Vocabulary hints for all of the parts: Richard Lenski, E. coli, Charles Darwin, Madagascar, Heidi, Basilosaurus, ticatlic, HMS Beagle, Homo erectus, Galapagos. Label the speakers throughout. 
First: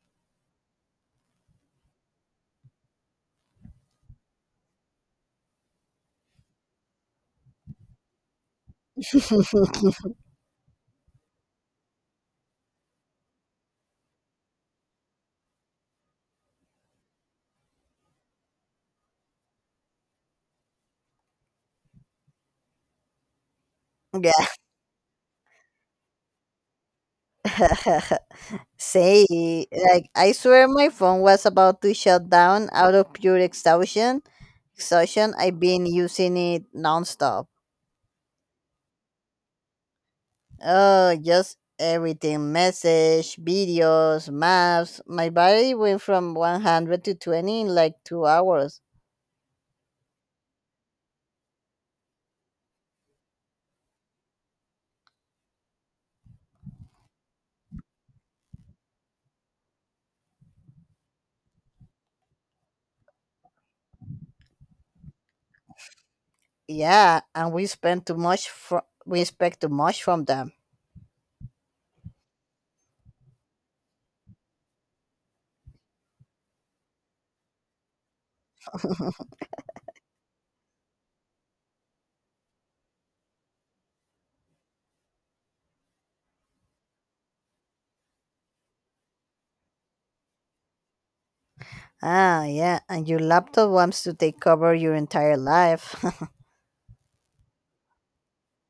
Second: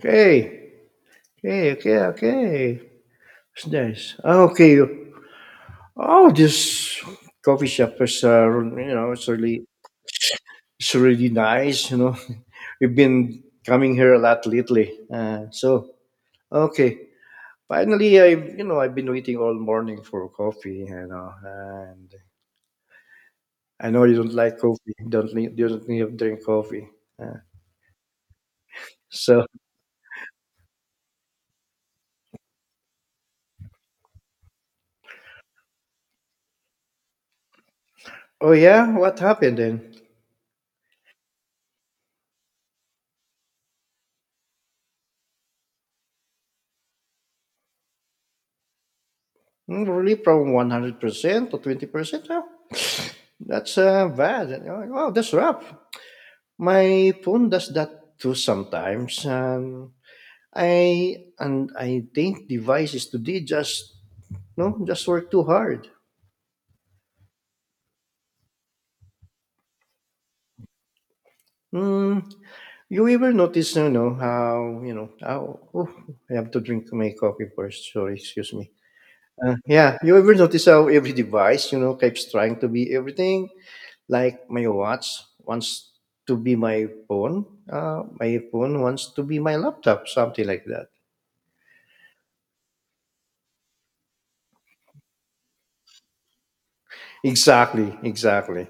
Speaker 1: Okay, okay. It's nice. Okay. Oh, this coffee shop is, you know, it's really, it's really nice. We've been coming here a lot lately. Okay. Finally, I've been waiting all morning for coffee. And I know you don't
Speaker 2: Yeah.
Speaker 1: like coffee. Don't need, You don't need to drink coffee.
Speaker 2: Say,
Speaker 1: So,
Speaker 2: like, I swear my phone was about to shut down out of pure exhaustion. Exhaustion, I've been using it nonstop.
Speaker 1: oh yeah, what happened then?
Speaker 2: Oh, just everything message, videos, maps. My battery went from 100 to 20 in like 2 hours.
Speaker 1: Hmm, really, from 100% to 20%? Huh? That's bad. Wow, that's rough. My phone does that too sometimes, and I think devices today just no just work too hard.
Speaker 2: Yeah, and we spent too much we expect too much from them.
Speaker 1: Mm, you ever notice you know how? Oh, I have to drink my coffee first. Sorry, excuse me. Yeah, you ever notice how every device, keeps trying to be everything? Like my watch wants to be my phone wants to be my laptop, something like that.
Speaker 2: Ah, yeah, and your laptop wants to take over your entire life.
Speaker 1: Exactly, exactly.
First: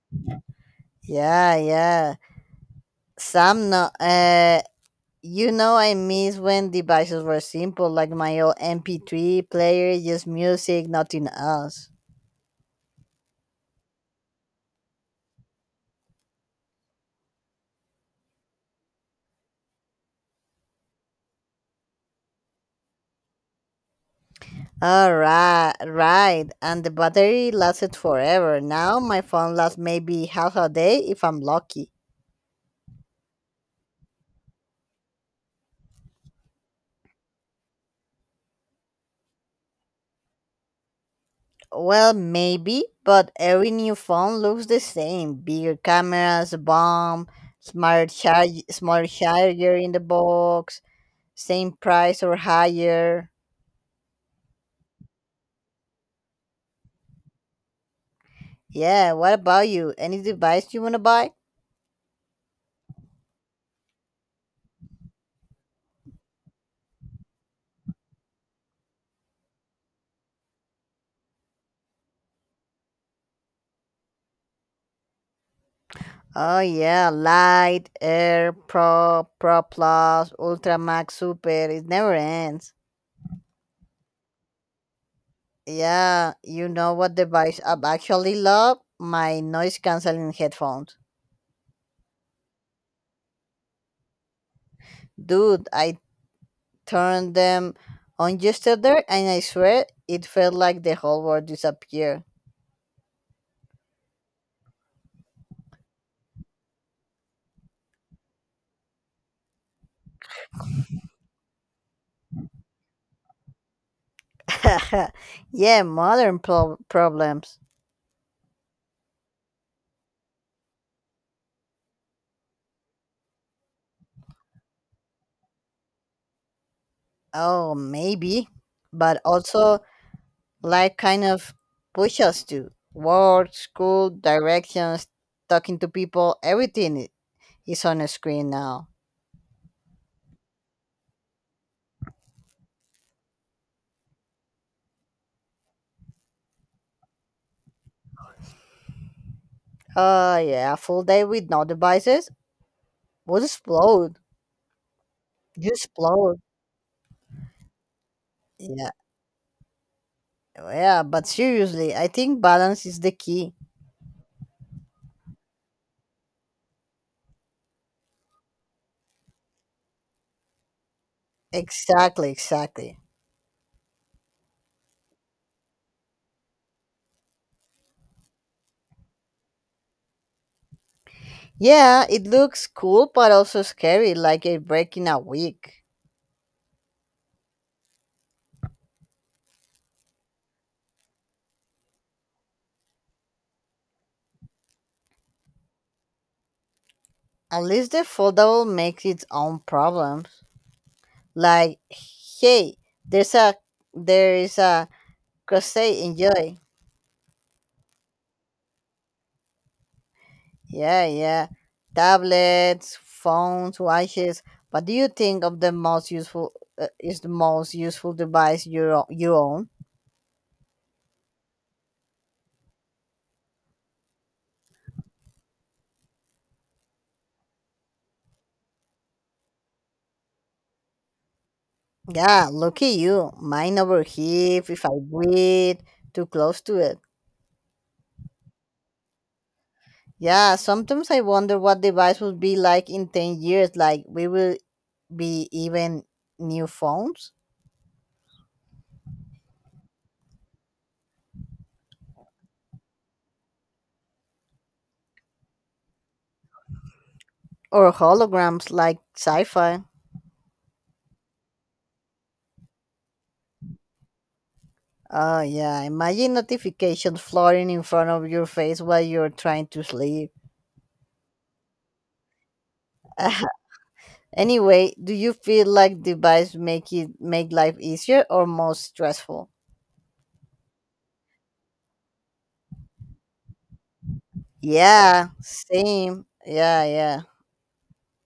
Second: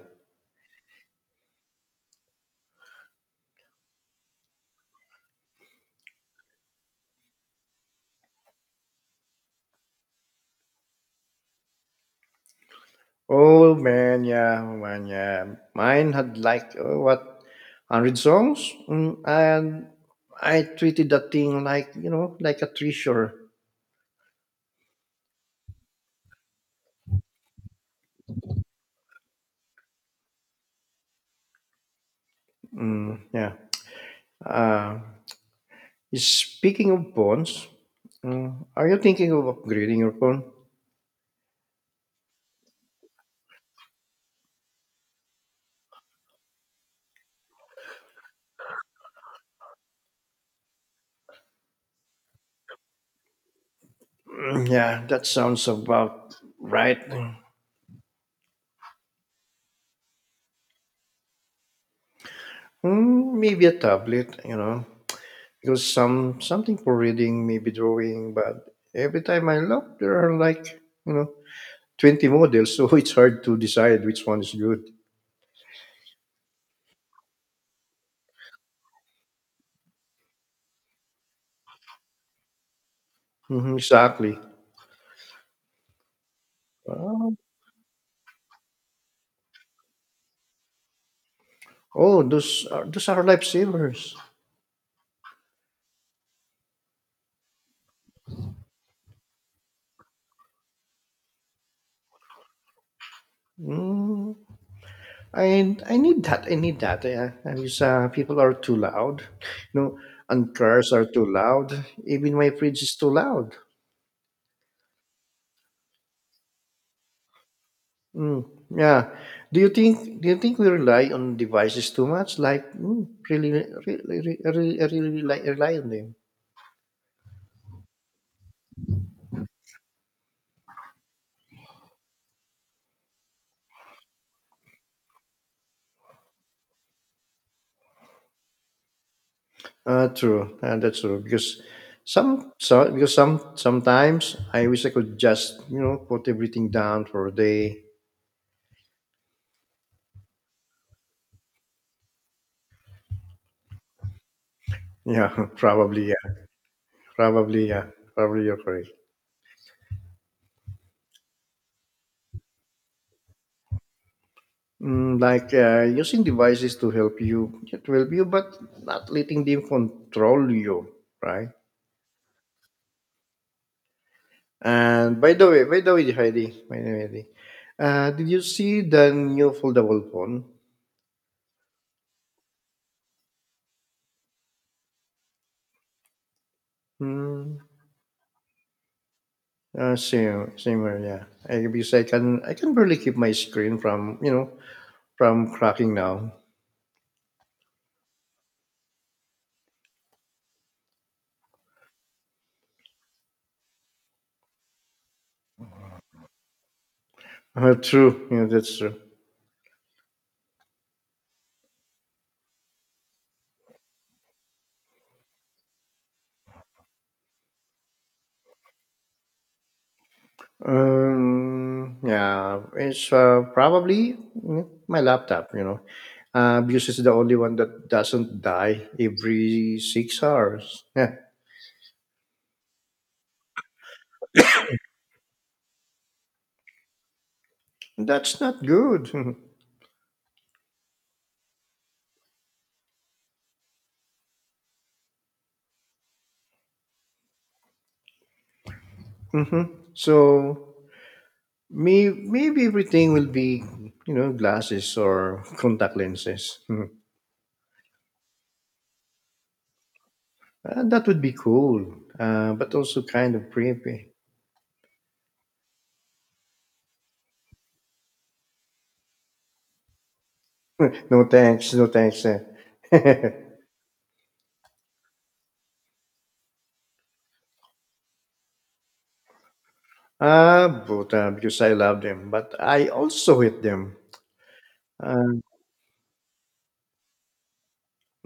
Speaker 2: Yeah. Sam, no, you know, I miss when devices were simple, like my old MP3 player, just music, nothing else.
Speaker 1: Oh man, yeah, oh, man, yeah. Mine had like oh, what, 100 songs, and I treated that thing like like a treasure.
Speaker 2: All right, right. And the battery lasted forever. Now my phone lasts maybe half a day if I'm lucky.
Speaker 1: Mm, yeah. Uh, Speaking of phones, mm, are you thinking of upgrading your phone?
Speaker 2: Well, maybe, but every new phone looks the same. Bigger cameras, bomb, smart charge, smart charger in the box, same price or higher.
Speaker 1: Mm, yeah, that sounds about right.
Speaker 2: Yeah, what about you? Any device you want to buy?
Speaker 1: Mm, maybe a tablet, you know. Because something for reading, maybe drawing, but every time I look, there are like you know 20 models, so it's hard to decide which one is good.
Speaker 2: Oh yeah, light, air, pro, pro plus, ultra max, super. It never ends.
Speaker 1: Mhm, exactly.
Speaker 2: Yeah, you know what
Speaker 1: Oh,
Speaker 2: device I actually love? My noise canceling headphones.
Speaker 1: oh, those are lifesavers.
Speaker 2: Dude, I turned them on yesterday, and I swear it felt like the whole world disappeared.
Speaker 1: Mm, I need that. I need that. Yeah, because people are too loud, you know, and cars are too loud. Even my fridge is too loud.
Speaker 2: yeah, modern problems.
Speaker 1: Mm, yeah. Do you think we rely on devices too much? Like really rely on them.
Speaker 2: Oh, maybe, but also life kind of pushes us to work, school, directions, talking to people, everything is on a screen now.
Speaker 1: Uh, true. That's true. Because sometimes I wish I could just put everything down for a day.
Speaker 2: Uh, yeah, a full day with no devices would explode.
Speaker 1: Yeah,
Speaker 2: You
Speaker 1: probably. Yeah,
Speaker 2: explode.
Speaker 1: probably. Yeah, probably. You're correct.
Speaker 2: Yeah. Yeah, but seriously, I think balance is the key.
Speaker 1: Mm, like using devices to help you, it will help you, but not letting them control you, right?
Speaker 2: Exactly, exactly.
Speaker 1: And by the way, Heidi, By the way, Heidi, did you see the new foldable phone?
Speaker 2: Yeah, it looks cool but also scary, like a break in a week.
Speaker 1: Hmm. Uh, same here, yeah. Because I can barely keep my screen from, you know, from cracking now.
Speaker 2: At least the foldable makes its own problems. Like, hey, there's a there is a crochet enjoy
Speaker 1: True, yeah, that's true.
Speaker 2: yeah, yeah, tablets, phones, watches, what do you think of the most useful is the most useful device you own?
Speaker 1: Yeah, it's probably my laptop, you know, because it's the only one that doesn't die every 6 hours. Yeah,
Speaker 2: Yeah, lucky you. Mine over here, if I breathe too close to it.
Speaker 1: that's not good.
Speaker 2: Yeah, sometimes I wonder what device will be like in 10 years. Like, we will be even new phones
Speaker 1: hmm. So maybe everything will be, you know, glasses or contact lenses. Hmm.
Speaker 2: or holograms like sci-fi.
Speaker 1: That would be cool, but also kind of creepy.
Speaker 2: Oh yeah, imagine notifications floating in front of your face while you're trying to sleep.
Speaker 1: No thanks, no thanks. Eh.
Speaker 2: Anyway, do you feel like device make life easier or more stressful?
Speaker 1: Ah, but because I love them, but I also hate them.
Speaker 2: Yeah,
Speaker 1: Um,
Speaker 2: same. Yeah, yeah.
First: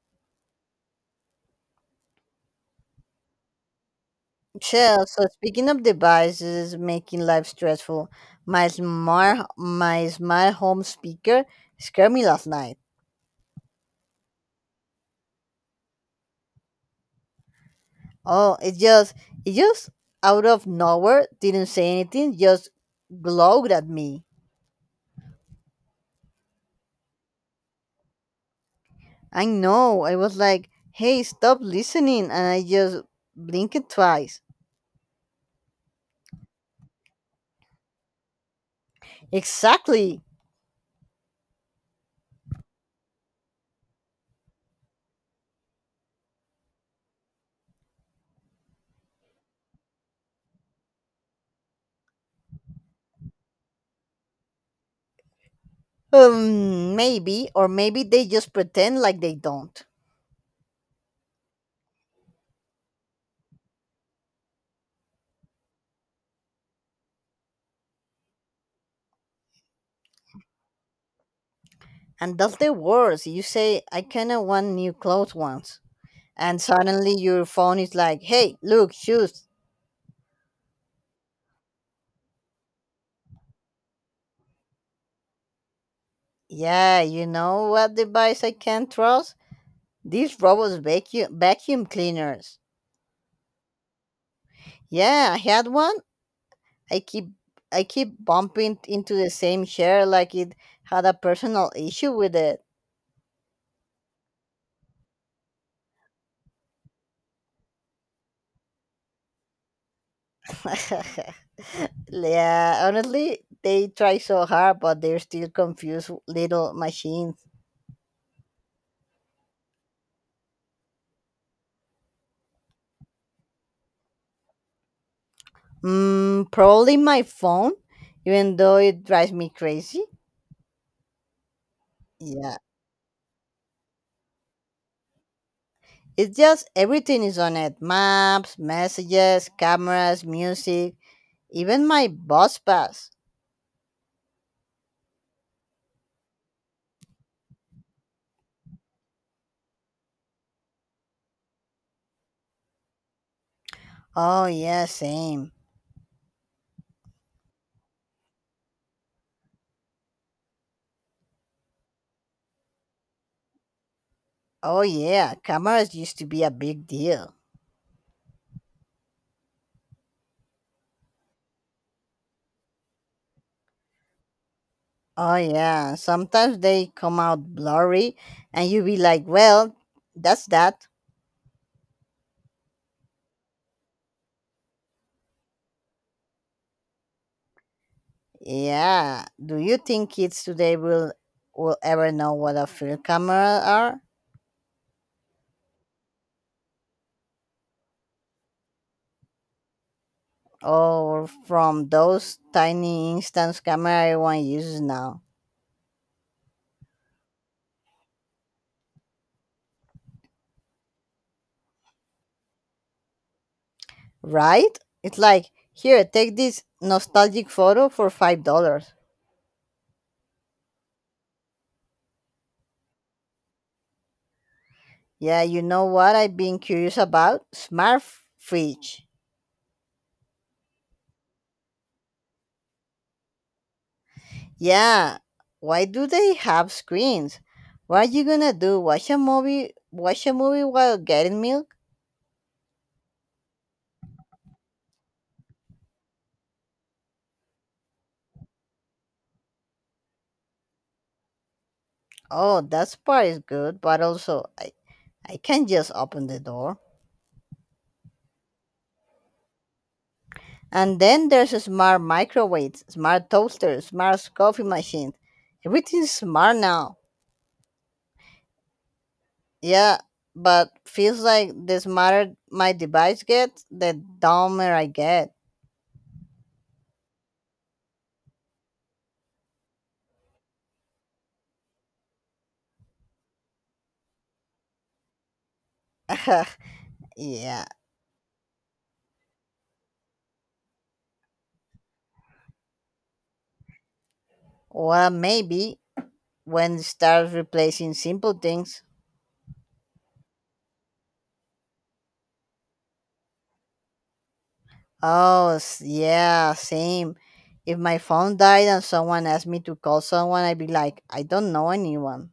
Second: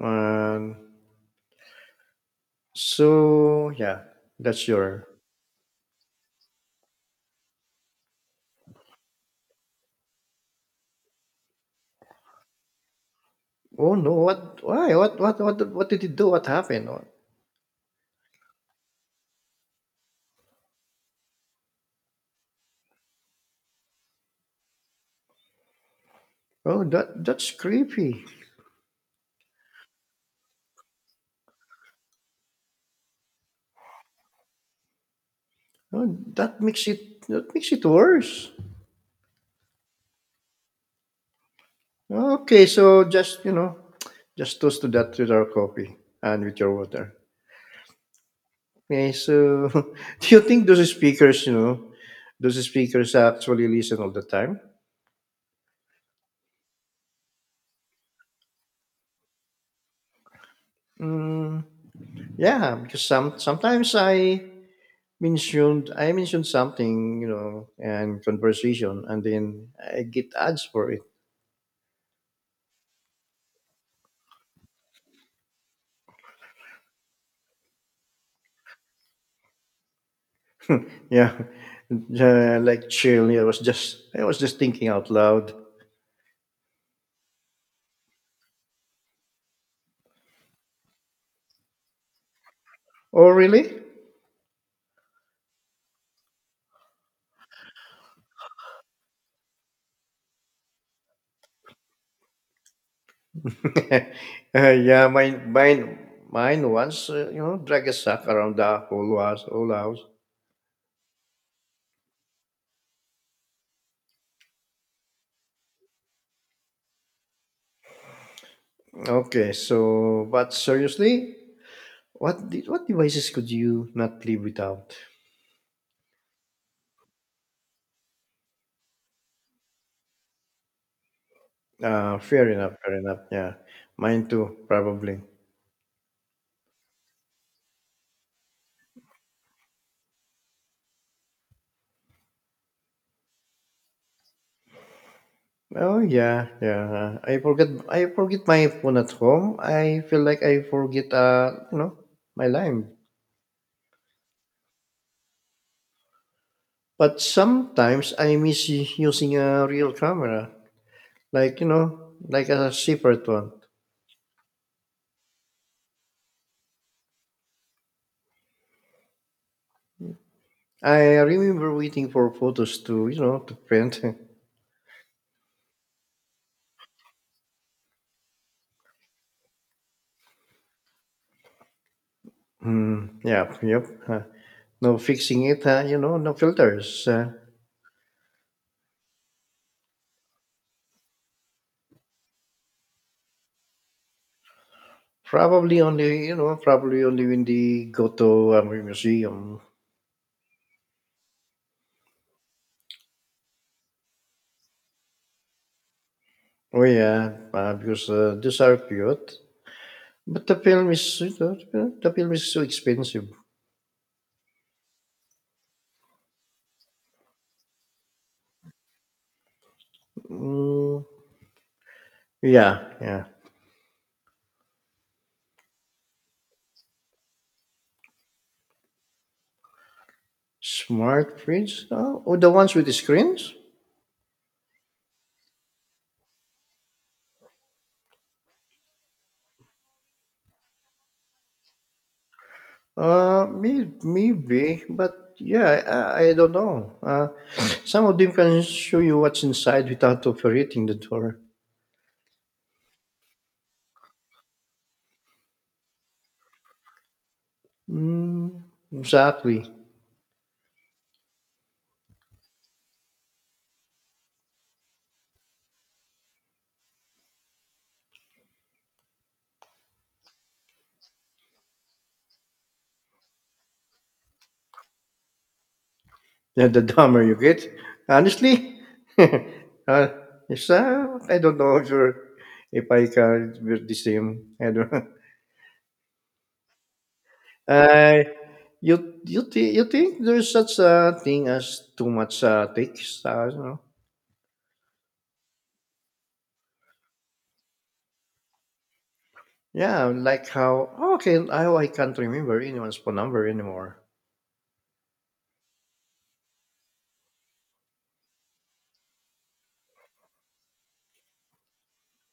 Speaker 1: um, so yeah, that's
Speaker 2: Sure.
Speaker 1: your.
Speaker 2: So, speaking of devices making life stressful, my smart home speaker scared me last night.
Speaker 1: Oh no! What? Why? What? What? What? What did you do? What happened? Oh,
Speaker 2: Oh, it just out of nowhere didn't say anything, just glowed at me.
Speaker 1: oh, that's creepy.
Speaker 2: I know. I was like, hey, stop listening. And I just blinked twice.
Speaker 1: Oh, that makes it worse.
Speaker 2: Exactly.
Speaker 1: Okay, so just toast to that with our coffee and with your water. Okay, so do you think those speakers, those speakers actually listen all the time?
Speaker 2: Maybe, or maybe they just pretend like they don't.
Speaker 1: Mm, yeah, because sometimes I mentioned something, you know, and conversation, and then I get ads for it.
Speaker 2: And that's the worst. You say, I kind of want new clothes once. And suddenly your phone is like, hey, look, shoes.
Speaker 1: Yeah, like chill. I was just thinking out loud.
Speaker 2: Yeah, you know what device I can't trust? These robots vacuum, vacuum cleaners.
Speaker 1: Oh, really?
Speaker 2: Yeah, I had one, I keep I keep bumping into the same chair like it had a personal issue with it.
Speaker 1: Yeah, mine once, you know, drag a sack around the whole house, whole house.
Speaker 2: Yeah, honestly, they try so hard, but they're still confused little machines.
Speaker 1: Okay, so, but seriously, what devices could you not live without?
Speaker 2: Mm, probably my phone, even though it drives me crazy.
Speaker 1: Fair
Speaker 2: Yeah,
Speaker 1: enough, fair enough. Yeah, mine too, probably.
Speaker 2: it's just everything is on it: maps, messages, cameras, music, even my bus pass.
Speaker 1: Oh yeah, yeah. Uh, I forget my phone at home. I feel like I forget, you know, my life.
Speaker 2: Oh yeah, same.
Speaker 1: But sometimes I miss using a real camera, like like a separate one.
Speaker 2: Oh yeah, cameras used to be a big deal.
Speaker 1: I remember waiting for photos to, you know, to print.
Speaker 2: Oh yeah, sometimes they come out blurry and you be like, "Well, that's that."
Speaker 1: Hmm. Yeah, yep. No fixing it, you know, no filters. Uh,
Speaker 2: Yeah. Do you think kids today will ever know what a film camera are,
Speaker 1: probably only, you know, probably only when they go to a museum.
Speaker 2: or from those tiny instant camera everyone uses now?
Speaker 1: Oh yeah, because these are cute. But the film is so expensive.
Speaker 2: Right? It's like, "Here, take this nostalgic photo for $5."
Speaker 1: Mm, yeah, yeah.
Speaker 2: Yeah, you know what I've been curious about? Smart fridge.
Speaker 1: Smart prints? Oh, oh, the ones with the screens?
Speaker 2: Yeah, why do they have screens? What are you gonna do? Watch a movie? Watch a movie while getting milk?
Speaker 1: Maybe, but yeah, I don't know. Some of them can show you what's inside without operating the door.
Speaker 2: Oh, that part is good, but also I can just open the door.
Speaker 1: Mm, exactly.
Speaker 2: And then there's a smart microwaves, smart toasters, smart coffee machines. Everything's smart now. Yeah, but feels like the smarter my device gets, the dumber I get.
Speaker 1: Yeah, the dumber you get, honestly. uh, I don't know if you're, if I can be the same. I don't know.
Speaker 2: Yeah.
Speaker 1: Uh, you think there's such a thing as too much takes? You know?
Speaker 2: Well, maybe when it starts replacing simple things.
Speaker 1: Yeah, like how how I can't remember anyone's phone number anymore.
Speaker 2: Oh, yeah, same. If my phone died and someone asked me to call someone, I'd be like, I don't know anyone.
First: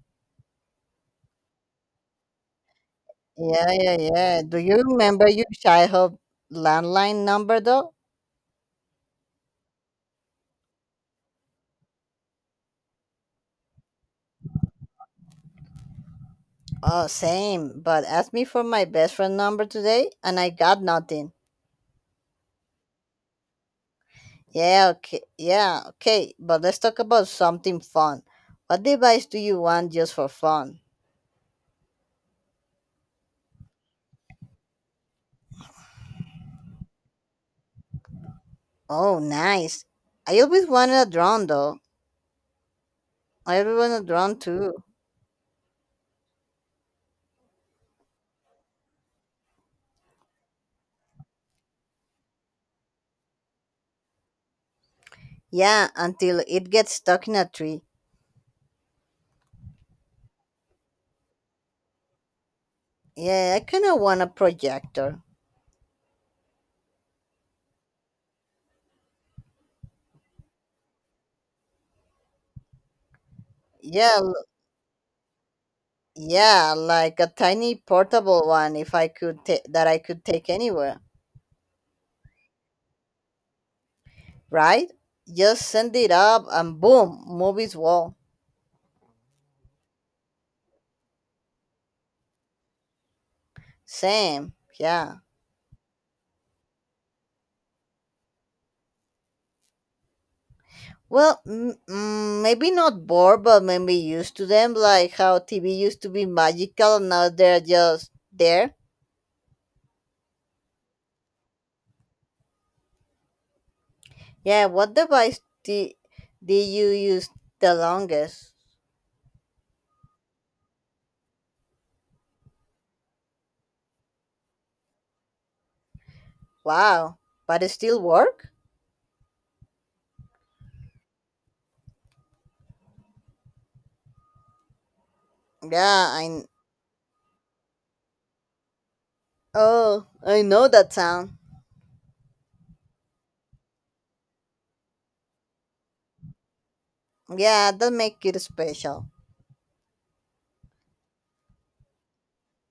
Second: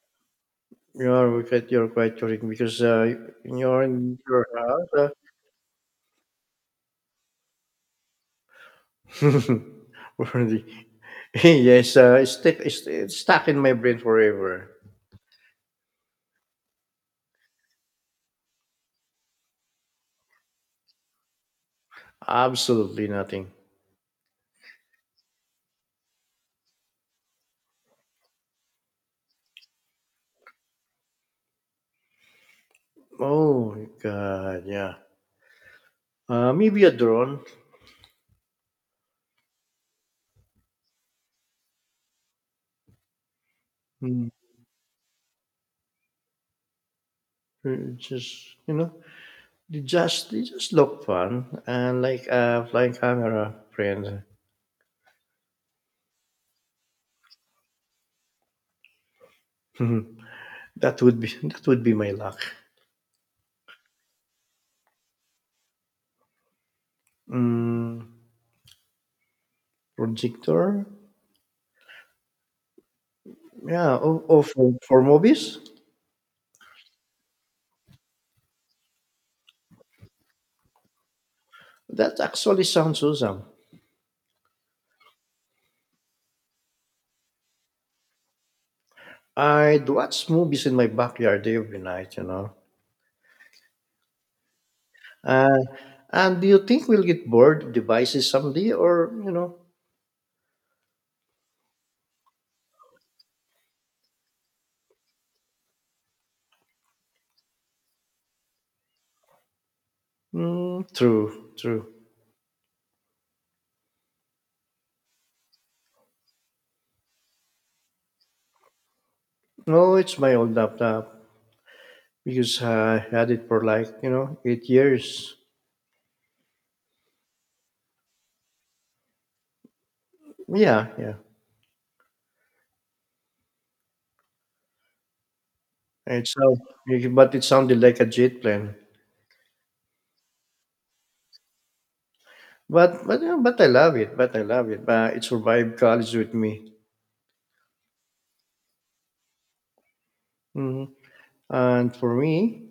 Speaker 1: You're quite correct because
Speaker 2: Yeah,
Speaker 1: you're
Speaker 2: yeah,
Speaker 1: in
Speaker 2: yeah.
Speaker 1: your
Speaker 2: Do you
Speaker 1: house.
Speaker 2: remember your childhood landline number though?
Speaker 1: Uh, worthy. Yes, uh, it's stuck in my brain forever.
Speaker 2: Oh, same. But ask me for my best friend number today, and I got nothing.
Speaker 1: Absolutely nothing.
Speaker 2: Yeah, okay. Yeah, okay. But let's talk about something fun. What device do you want just for fun?
Speaker 1: Oh God, yeah. Maybe a drone.
Speaker 2: Oh, nice. I always wanted a drone though. I always wanted a
Speaker 1: Hmm.
Speaker 2: drone too.
Speaker 1: Just you know, they just look fun and like a flying camera friend.
Speaker 2: Yeah, until it gets stuck in a tree.
Speaker 1: That would be my luck.
Speaker 2: Yeah, I kind of want a projector.
Speaker 1: Mm, projector? Yeah,
Speaker 2: Yeah,
Speaker 1: oh, oh for, for movies?
Speaker 2: yeah, like a tiny portable one if I could that I could take anywhere,
Speaker 1: That actually sounds awesome.
Speaker 2: right? Just send it up and boom, movies wall.
Speaker 1: I'd watch movies in my backyard every night, you know.
Speaker 2: Same, yeah.
Speaker 1: Uh, and do you think we'll get bored of devices someday or, you know?
Speaker 2: Well, maybe not bored, but maybe used to them, like how TV used to be magical and now they're just there.
Speaker 1: Mm, true, true.
Speaker 2: Yeah, what device did you use the longest?
Speaker 1: No, it's my old laptop because I had it for like, you know, 8 years.
Speaker 2: Wow, but it still work?
Speaker 1: Yeah, yeah.
Speaker 2: Yeah,
Speaker 1: It's so, but it sounded like a jet plane.
Speaker 2: oh, I know that sound.
Speaker 1: But yeah, but I love it. But I love it. But it survived college with me.
Speaker 2: Yeah, that make it special.
Speaker 1: Hmm. And for me,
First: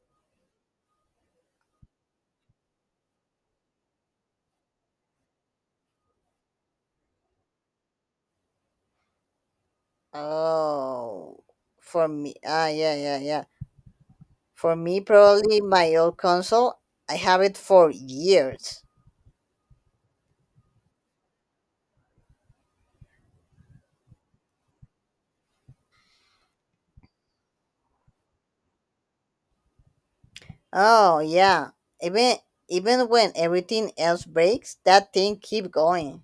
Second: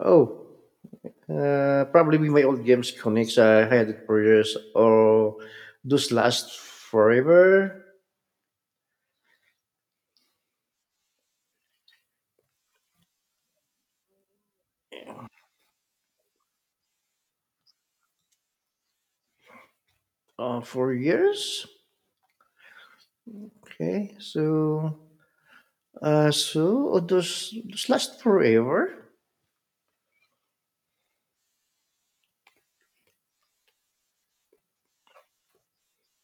Speaker 1: oh, probably be my old games connects. I had it for years, or those last forever,
Speaker 2: Oh, for me, ah, yeah, yeah, yeah. For me, probably my old console. I have it for years.
Speaker 1: for years. Okay, so those last forever.
Speaker 2: Oh yeah, even even when everything else breaks, that thing keep going.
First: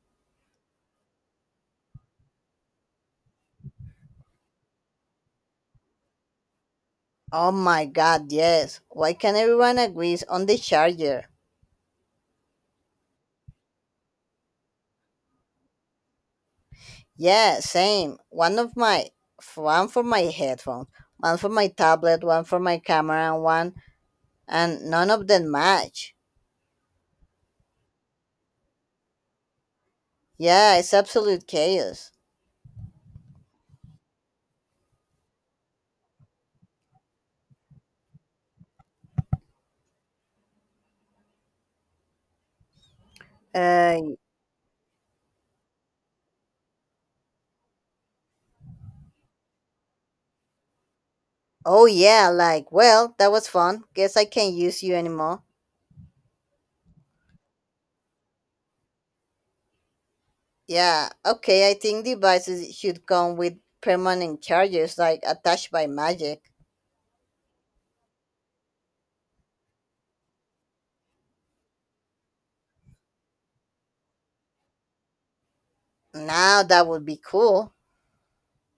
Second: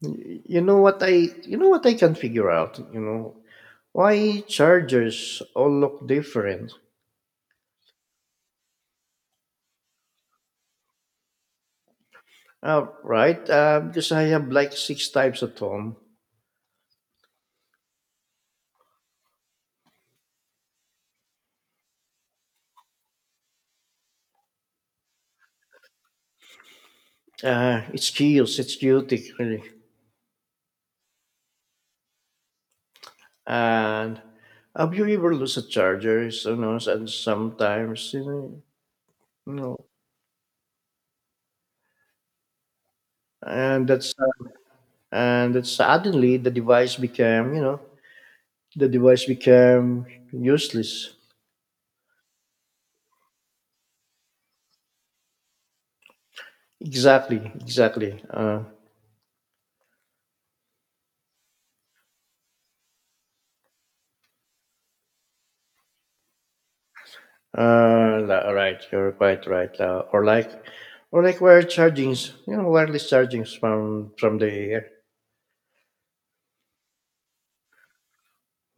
Speaker 1: You know what I can figure out. You know why chargers all look different.
Speaker 2: Oh my God, yes. Why can everyone agrees on the charger?
Speaker 1: Uh, right, because I have like 6 types at home.
Speaker 2: Yeah, same. One of my one for my headphones, one for my tablet, one for my camera, and one and none of them match.
Speaker 1: It's chaos. It's chaotic, really.
Speaker 2: Yeah, it's absolute chaos.
Speaker 1: And have you ever lose a charger? So, you know, and sometimes you know, and that's
Speaker 2: Uh,
Speaker 1: and that suddenly the device became useless.
Speaker 2: oh yeah, like, well, that was fun. Guess I can't use you anymore.
Speaker 1: Exactly, exactly. Uh,
Speaker 2: Yeah, okay, I think devices should come with permanent chargers like attached by magic.
Speaker 1: uh, li- right. You're quite right. Uh, or like wire chargings. You know, wireless chargings from the air.
Speaker 2: Now that would be cool.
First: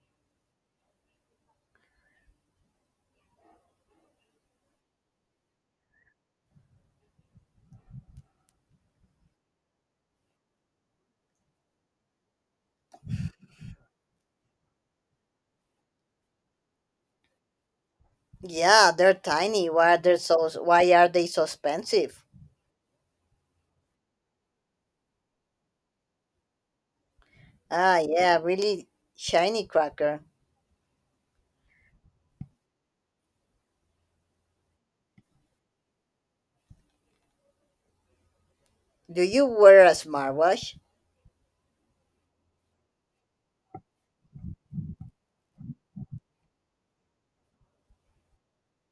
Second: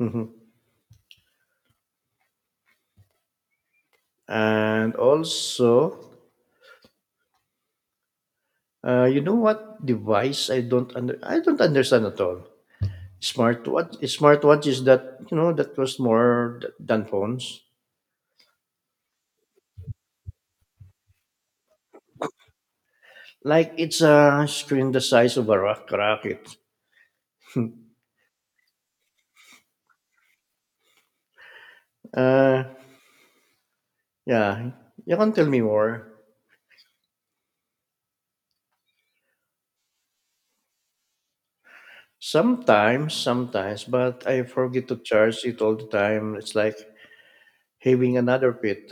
Speaker 1: Mhm. And also, you know what device I don't understand at all. Smartwatches that that cost more than phones.
Speaker 2: Yeah, they're tiny. Why are they so expensive?
Speaker 1: Like it's a screen the size of a rocket.
Speaker 2: Ah, yeah, really shiny cracker.
Speaker 1: Uh, yeah, you can tell me more.
Speaker 2: Do you wear a smartwatch?
Speaker 1: Sometimes, sometimes, but I forget to charge it all the time. It's like having another pit.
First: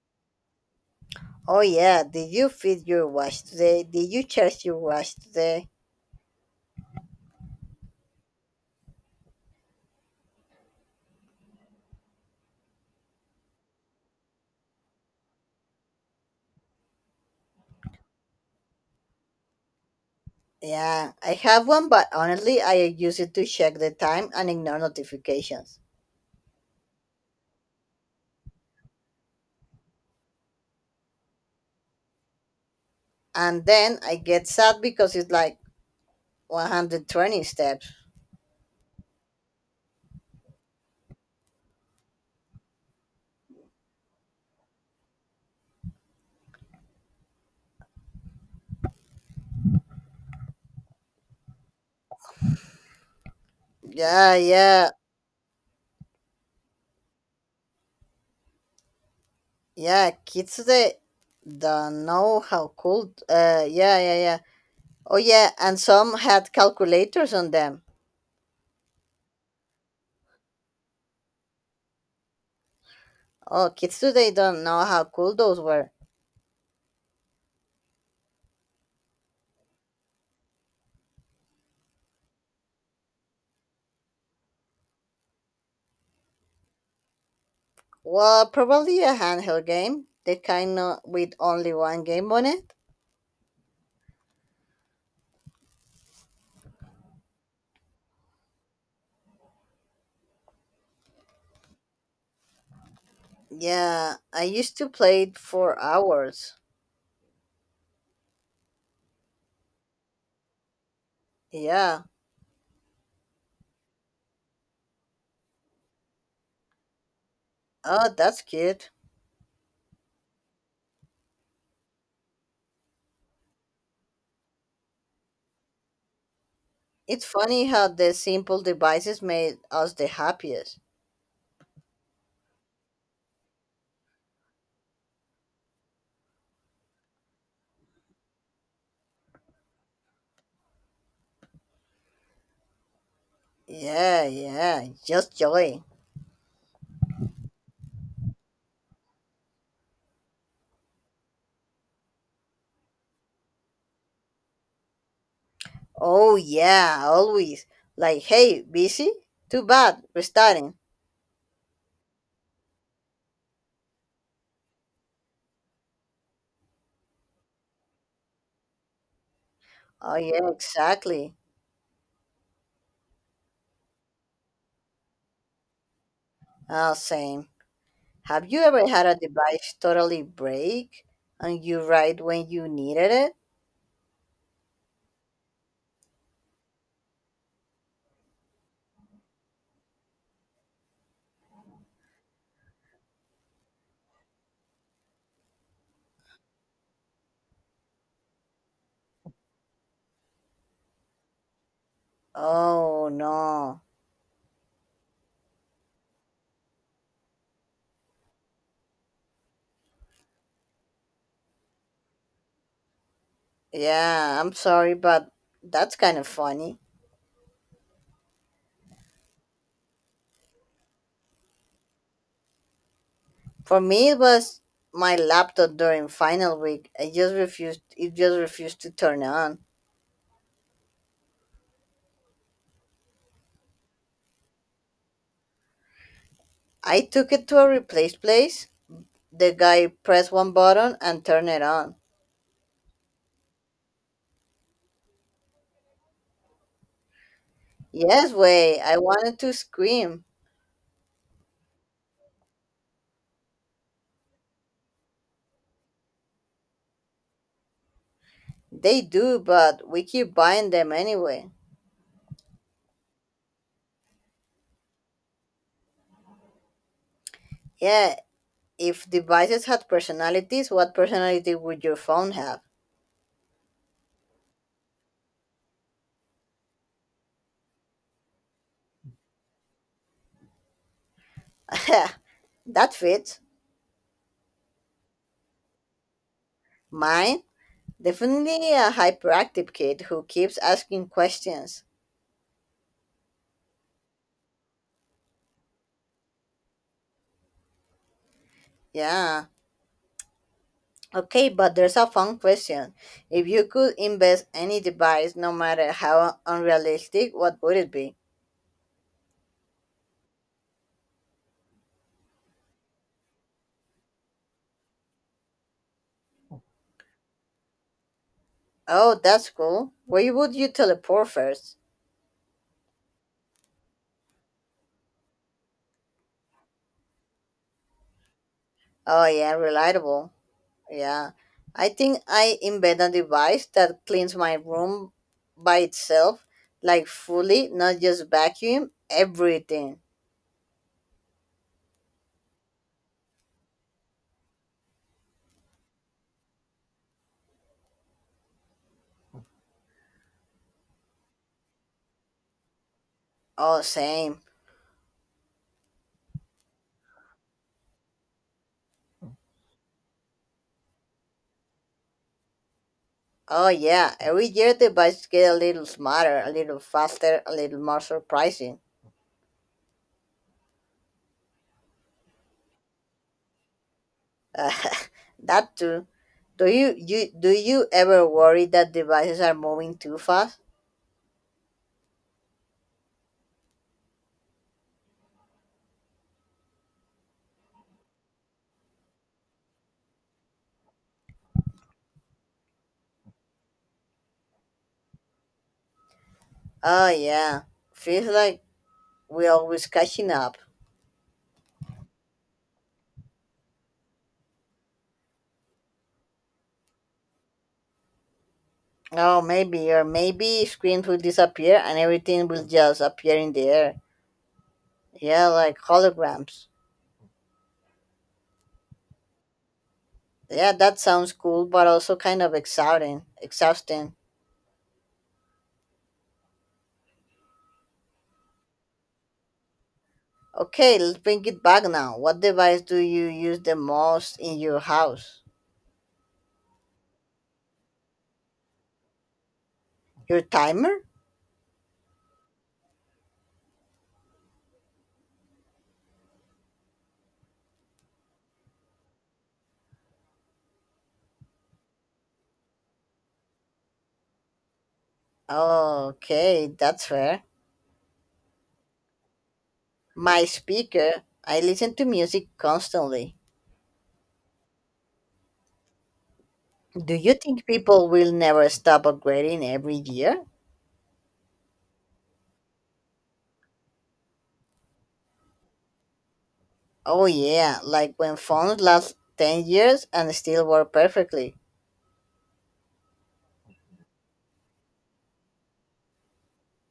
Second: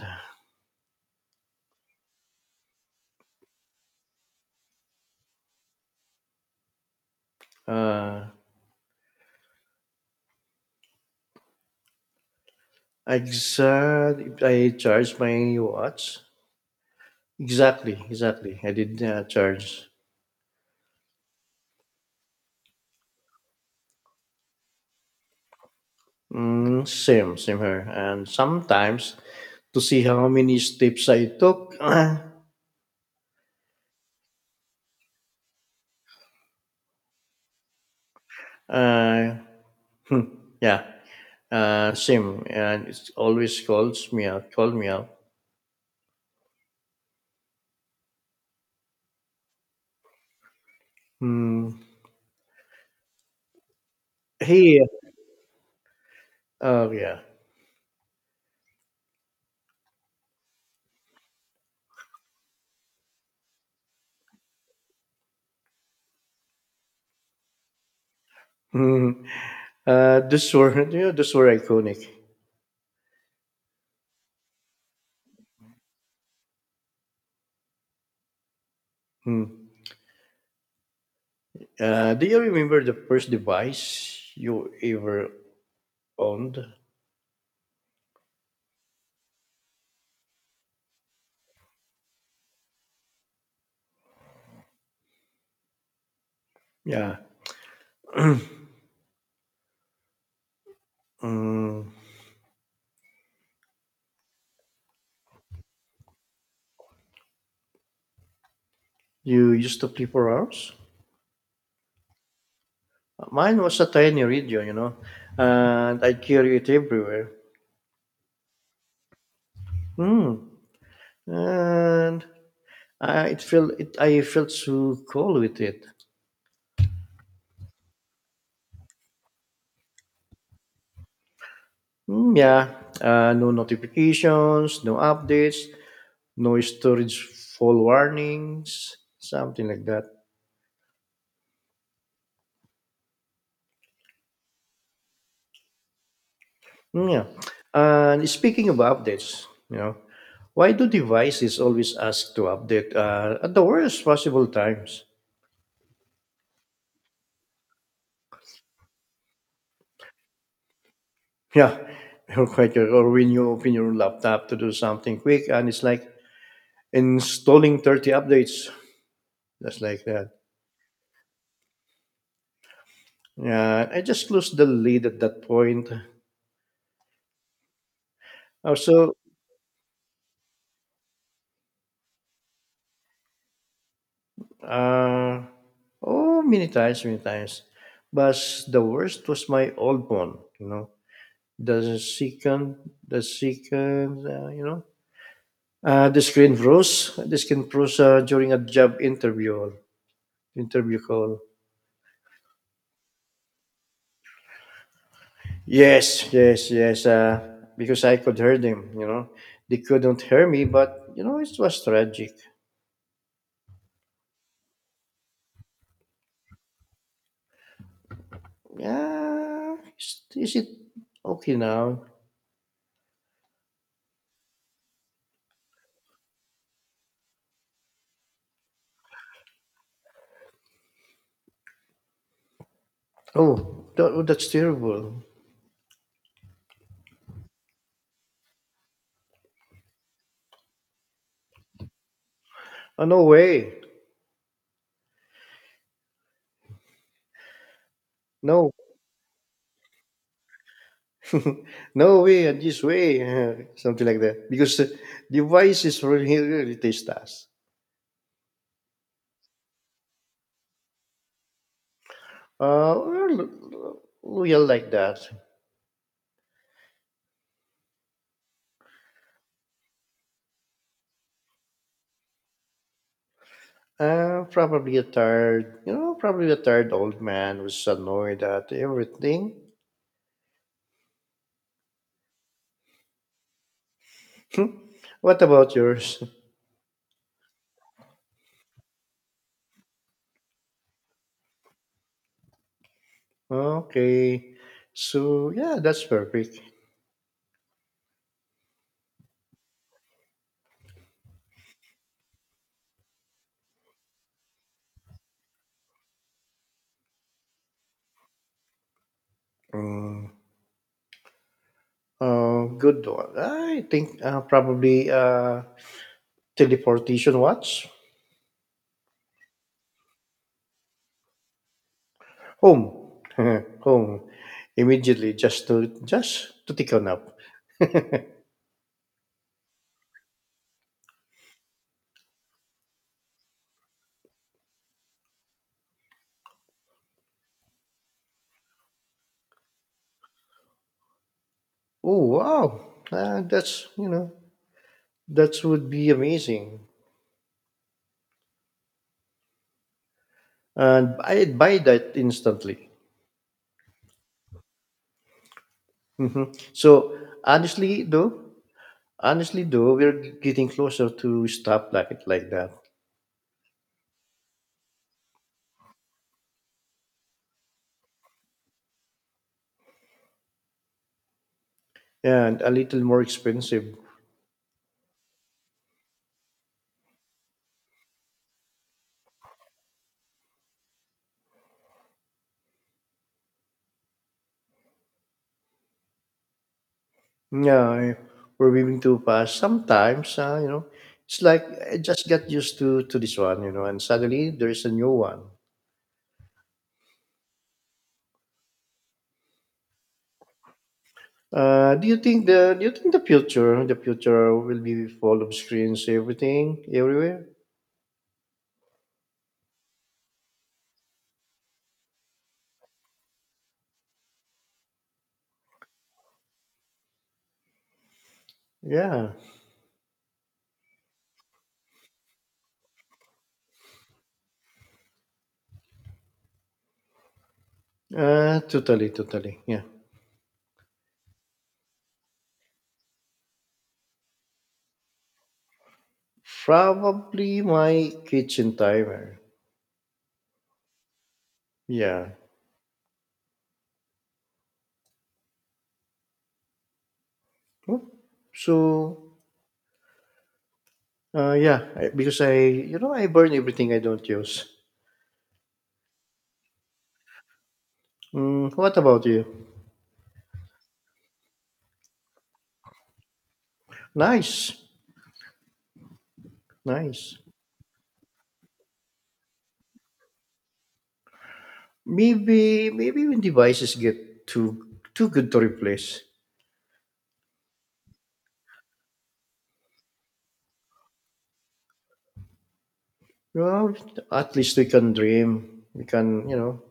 Speaker 2: Oh, yeah. Did you feed your watch today? Did you charge your watch today?
Speaker 1: Uh, exact. I charge my watch. Exactly, exactly. I did charge.
Speaker 2: Yeah, I have one, but honestly, I use it to check the time and ignore notifications.
Speaker 1: Mm, same, same here. And sometimes to see how many steps I took.
Speaker 2: And then I get sad because it's like 120 steps.
Speaker 1: Uh, yeah, same. And it always call me out. Hmm.
Speaker 2: Yeah,
Speaker 1: Hey,
Speaker 2: yeah,
Speaker 1: oh yeah.
Speaker 2: yeah. Kids today don't know how cool. Yeah, yeah, yeah. Oh, yeah, and some had calculators on them.
Speaker 1: Hmm. Uh, you know, this were iconic.
Speaker 2: Oh, kids today don't know how cool those were.
Speaker 1: Hmm. Do you remember the first device you ever owned?
Speaker 2: Well, probably a handheld game, the kind of with only one game on it.
Speaker 1: Yeah. Mm,
Speaker 2: Yeah, I used to play it for hours.
Speaker 1: you used to play for hours?
Speaker 2: Yeah.
Speaker 1: Mine was a tiny radio, you know, and I carry it everywhere.
Speaker 2: Oh, that's cute.
Speaker 1: Mm. And uh, I felt so cool with it.
Speaker 2: It's funny how the simple devices made us the happiest.
Speaker 1: Mm, yeah, no notifications, no updates, no storage full warnings, something like that.
Speaker 2: Yeah, yeah, just joy.
Speaker 1: Mm, yeah. And speaking of updates, you know, why do devices always ask to update at the worst possible times?
Speaker 2: Oh, yeah, always. Like, hey, busy? Too bad, restarting.
Speaker 1: Yeah, or when you open your laptop to do something quick, and it's like installing 30 updates, just like
Speaker 2: Oh,
Speaker 1: that.
Speaker 2: yeah, exactly.
Speaker 1: Yeah, I just lost the lead at that point.
Speaker 2: Ah, same. Have you ever had
Speaker 1: Also,
Speaker 2: a device totally break and you right when you needed it?
Speaker 1: uh, oh, many times, many times. But the worst was my old one. You know, the second, the second, uh, The screen froze during a job interview call.
Speaker 2: Oh no.
Speaker 1: Yes, yes, yes. Because I could hear them. You know, they couldn't hear me, but you know, it was tragic.
Speaker 2: Yeah, I'm sorry, but that's kind of funny.
Speaker 1: Yeah, is it okay now?
Speaker 2: For me, it was my laptop during final week. I just refused. It just refused to turn on.
Speaker 1: Oh, that's terrible.
Speaker 2: I took it to a replace place. The guy pressed one button and turned it on.
Speaker 1: Oh, no way.
Speaker 2: Yes,
Speaker 1: No,
Speaker 2: way. I wanted to scream.
Speaker 1: no way, and this way, something like that. Because the devices really, really taste us.
Speaker 2: They do, but we keep buying them anyway.
Speaker 1: Well, we are like that.
Speaker 2: Yeah, if devices had personalities, what personality would your phone have?
Speaker 1: Uh, probably a tired old man who's annoyed at everything.
Speaker 2: That fits.
Speaker 1: What about yours?
Speaker 2: Mine? Definitely a hyperactive kid who keeps asking questions.
Speaker 1: okay, so yeah, that's perfect.
Speaker 2: Yeah. Okay, but there's a fun question. If you could invest any device, no matter how unrealistic, what would it be?
Speaker 1: Mm, good one. I think probably teleportation watch.
Speaker 2: Oh, that's cool. Where would you teleport first?
Speaker 1: Home. Home. Immediately just to take a nap.
Speaker 2: Oh, yeah, reliable. Yeah, I think I embed a device that cleans my room by itself, like fully, not just vacuum, everything.
Speaker 1: Oh wow. That's you know That would be amazing. And I'd buy that instantly.
Speaker 2: Oh, same.
Speaker 1: Hmm. So honestly though, honestly though, we're getting closer to stop like that.
Speaker 2: Oh, yeah, every year the device get a little smarter, a little faster, a little more surprising.
Speaker 1: And a little more expensive.
Speaker 2: Uh, that too. Do you ever worry that devices are moving too fast?
Speaker 1: Yeah, I- we're willing to pass sometimes, you know. It's like I just got used to this one, you know, and suddenly there's a new one.
Speaker 2: Oh yeah, feels like we're always catching up.
Speaker 1: Uh, do you think the future will be full of screens everything everywhere?
Speaker 2: Oh, maybe, or maybe screens will disappear and everything will just appear in the air. Yeah, like holograms.
Speaker 1: Yeah.
Speaker 2: Yeah, that sounds cool, but also kind of exhausting. Exhausting.
Speaker 1: Totally, totally. Yeah.
Speaker 2: Okay, let's bring it back now. What device do you use the most in your house?
Speaker 1: Probably my kitchen timer.
Speaker 2: Your timer?
Speaker 1: Yeah. Hmm. So yeah, because I you know I burn everything I don't use.
Speaker 2: Oh, okay, that's fair.
Speaker 1: Mm, what about you?
Speaker 2: My speaker. I listen to music constantly.
Speaker 1: Nice.
Speaker 2: Do you
Speaker 1: Nice.
Speaker 2: think people will never stop upgrading every year?
Speaker 1: Maybe when devices get too good to replace.
Speaker 2: Oh yeah, like when phones last 10 years and still work perfectly.
Speaker 1: Well, at least we can dream. We can, you know,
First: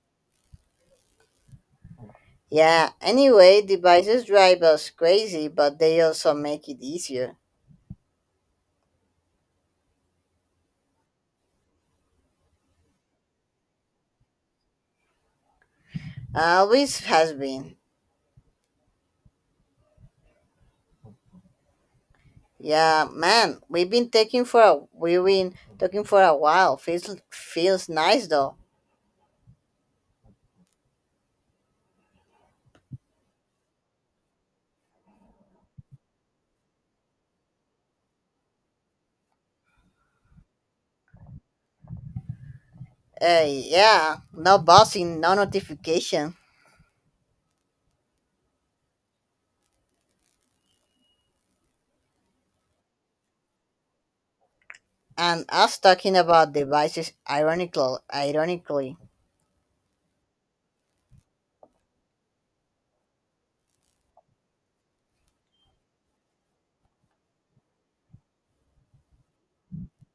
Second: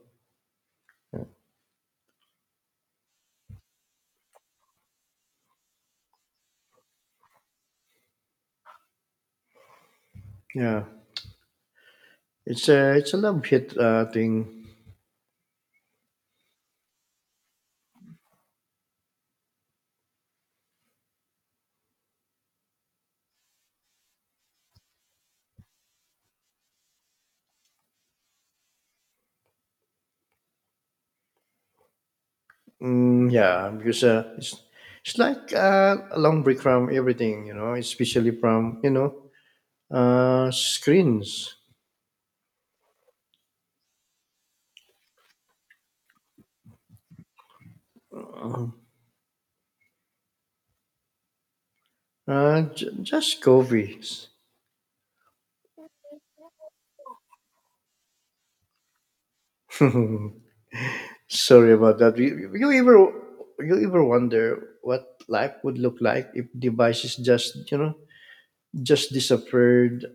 Speaker 2: Yeah, anyway, devices drive us crazy, but they also make it easier.
Speaker 1: Yeah, it's a love hate thing.
Speaker 2: Always has been. Yeah, man, we've been taking for a we've been talking for a while. Feels nice though.
Speaker 1: Mm, yeah, because it's like a long break from everything, you know, especially from screens.
Speaker 2: Yeah, no buzzing, no notification,
Speaker 1: Uh, uh, just coffees.
Speaker 2: and us talking about devices. Ironically,
Speaker 1: Sorry about that. You ever wonder what life would look like if devices just just disappeared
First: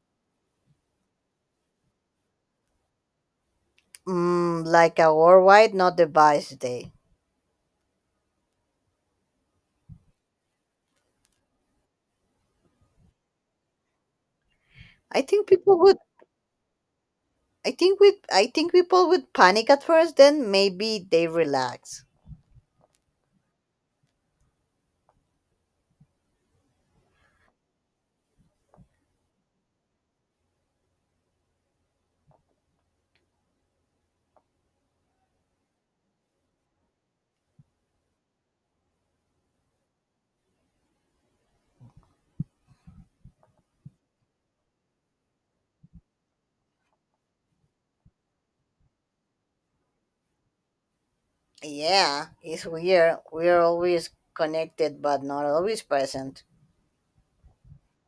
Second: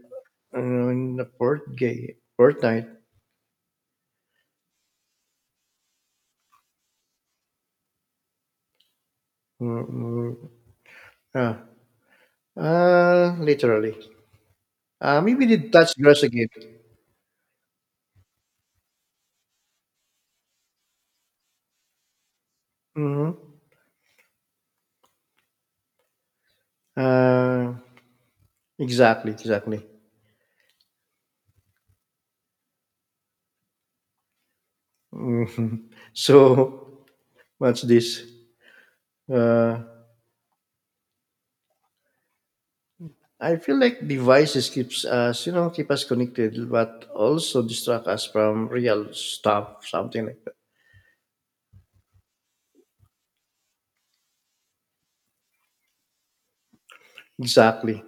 Speaker 1: in a port gay fortnight?
Speaker 2: mm, like a worldwide not device day.
Speaker 1: Mm, yeah. Literally.
Speaker 2: I
Speaker 1: Maybe
Speaker 2: think
Speaker 1: the
Speaker 2: people
Speaker 1: touch
Speaker 2: would
Speaker 1: grass again.
Speaker 2: I think people would panic at first, then maybe they relax.
Speaker 1: Mhm. Uh, exactly, exactly. Mhm. So what's this? Uh, I feel like devices keeps us, you know, keep us connected, but also distract us from real stuff, something like that.
Speaker 2: Yeah, it's weird. We're always connected but not always present.
Speaker 1: Exactly.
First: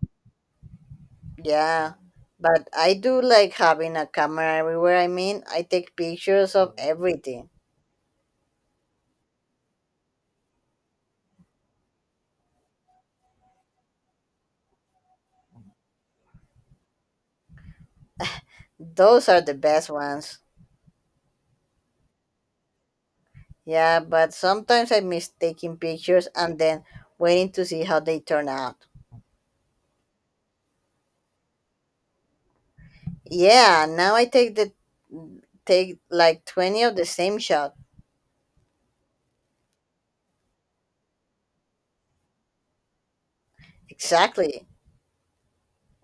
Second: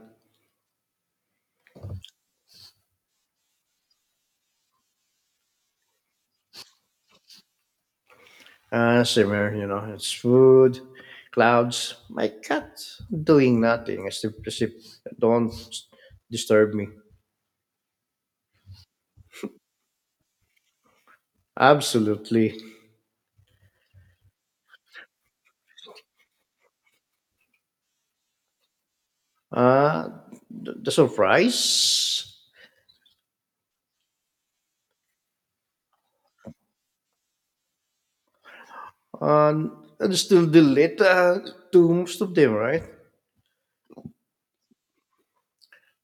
Speaker 2: Yeah. But I do like having a camera everywhere. I mean, I take pictures of everything.
Speaker 1: Similar, you know, it's food, clouds, my cat doing nothing. Sleep. Don't disturb me.
Speaker 2: Those are the best ones.
Speaker 1: Absolutely.
Speaker 2: Yeah, but sometimes I miss taking pictures and then waiting to see how they turn out.
Speaker 1: Uh, the surprise.
Speaker 2: Yeah, now I take the take like 20 of the same shot.
Speaker 1: Uh, And it's still delete to most of them, right?
Speaker 2: Exactly.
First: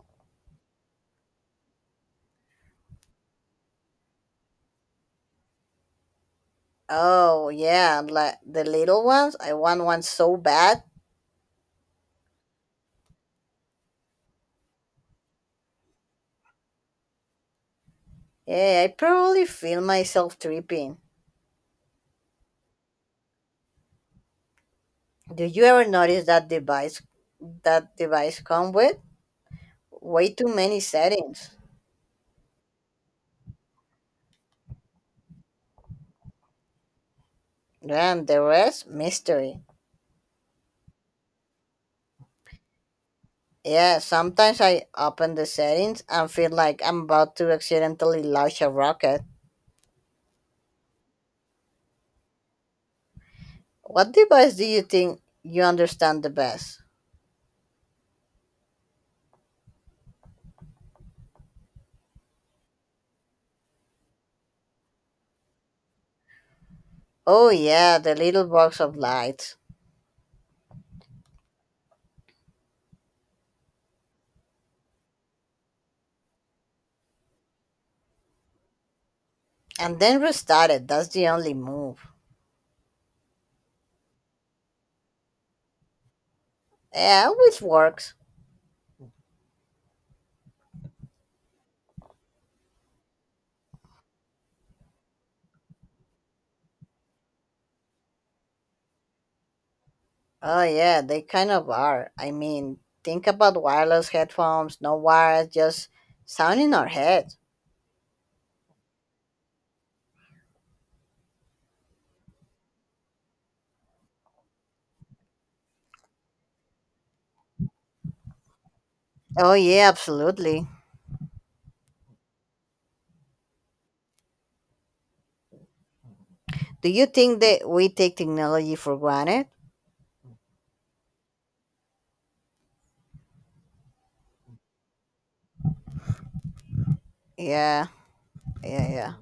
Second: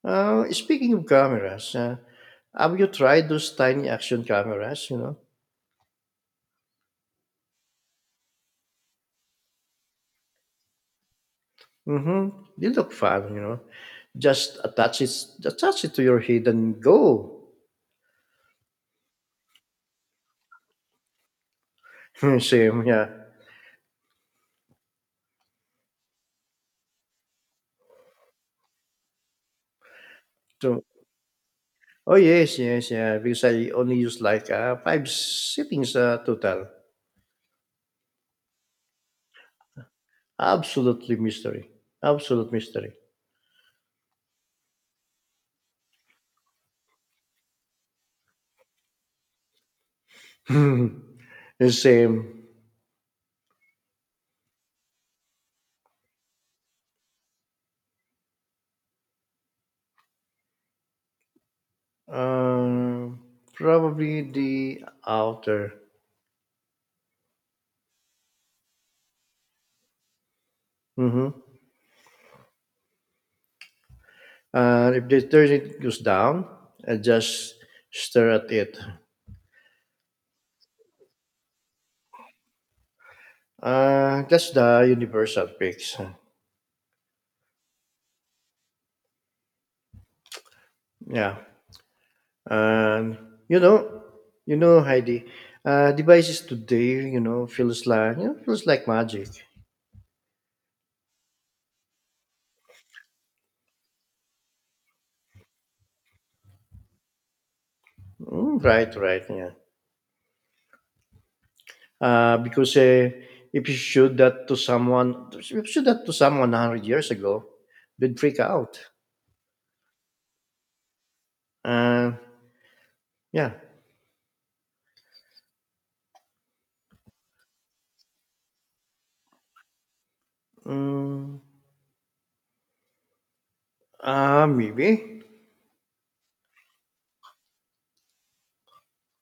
Speaker 1: Speaking of cameras, have you tried those tiny action cameras? You know,
Speaker 2: Oh yeah, like the little ones. I want one so bad.
Speaker 1: mm-hmm. They look fun. You know, just attach it, attach it to your head and go.
Speaker 2: Yeah, I probably feel myself tripping.
Speaker 1: Same, yeah.
Speaker 2: Do you ever notice that device come with way too many
Speaker 1: So,
Speaker 2: settings.
Speaker 1: oh yes, yes, yeah. Because I only use like 5 settings total.
Speaker 2: And the rest mystery.
Speaker 1: Absolutely mystery. Absolute mystery.
Speaker 2: Yeah, sometimes I open the settings and feel like I'm about to accidentally launch a rocket.
Speaker 1: The same.
Speaker 2: What device do you think you understand the best?
Speaker 1: Um, Probably the outer.
Speaker 2: Oh yeah, the little box of lights.
Speaker 1: Mm-hmm. And if the detergent goes down, I just stare at it.
Speaker 2: And then restart it. That's the only move.
Speaker 1: That's the universal fix.
Speaker 2: Yeah, always works.
Speaker 1: Yeah. And you know, you know, Heidi, devices today, feels like magic.
Speaker 2: Oh yeah, they kind of are. I mean, think about wireless headphones, no wires, just sound in our head.
Speaker 1: Mm, right, right, yeah. Because if you showed that to someone, if you showed that to someone 100 years ago, they'd freak out.
Speaker 2: Oh yeah, absolutely.
Speaker 1: Uh, yeah.
Speaker 2: Do you think that we take technology for granted?
Speaker 1: Mm, maybe.
Speaker 2: Yeah, yeah, yeah.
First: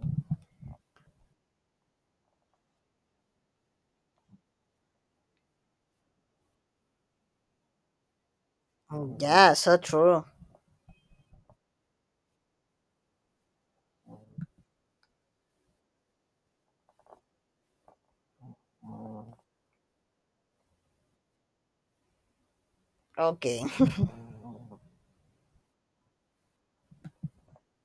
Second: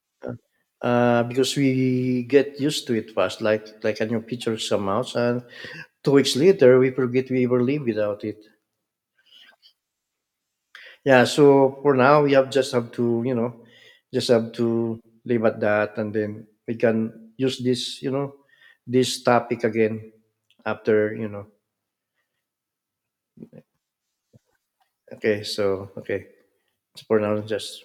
Speaker 1: Because we get used to it fast, like a new feature somehow, and 2 weeks later we forget we ever live without it.
Speaker 2: Yeah, so true.
Speaker 1: Yeah, so for now we have just have to, you know, just have to live at that, and then we can use this, you know, this topic again after, you know.
Speaker 2: Okay.
Speaker 1: Okay, so for now just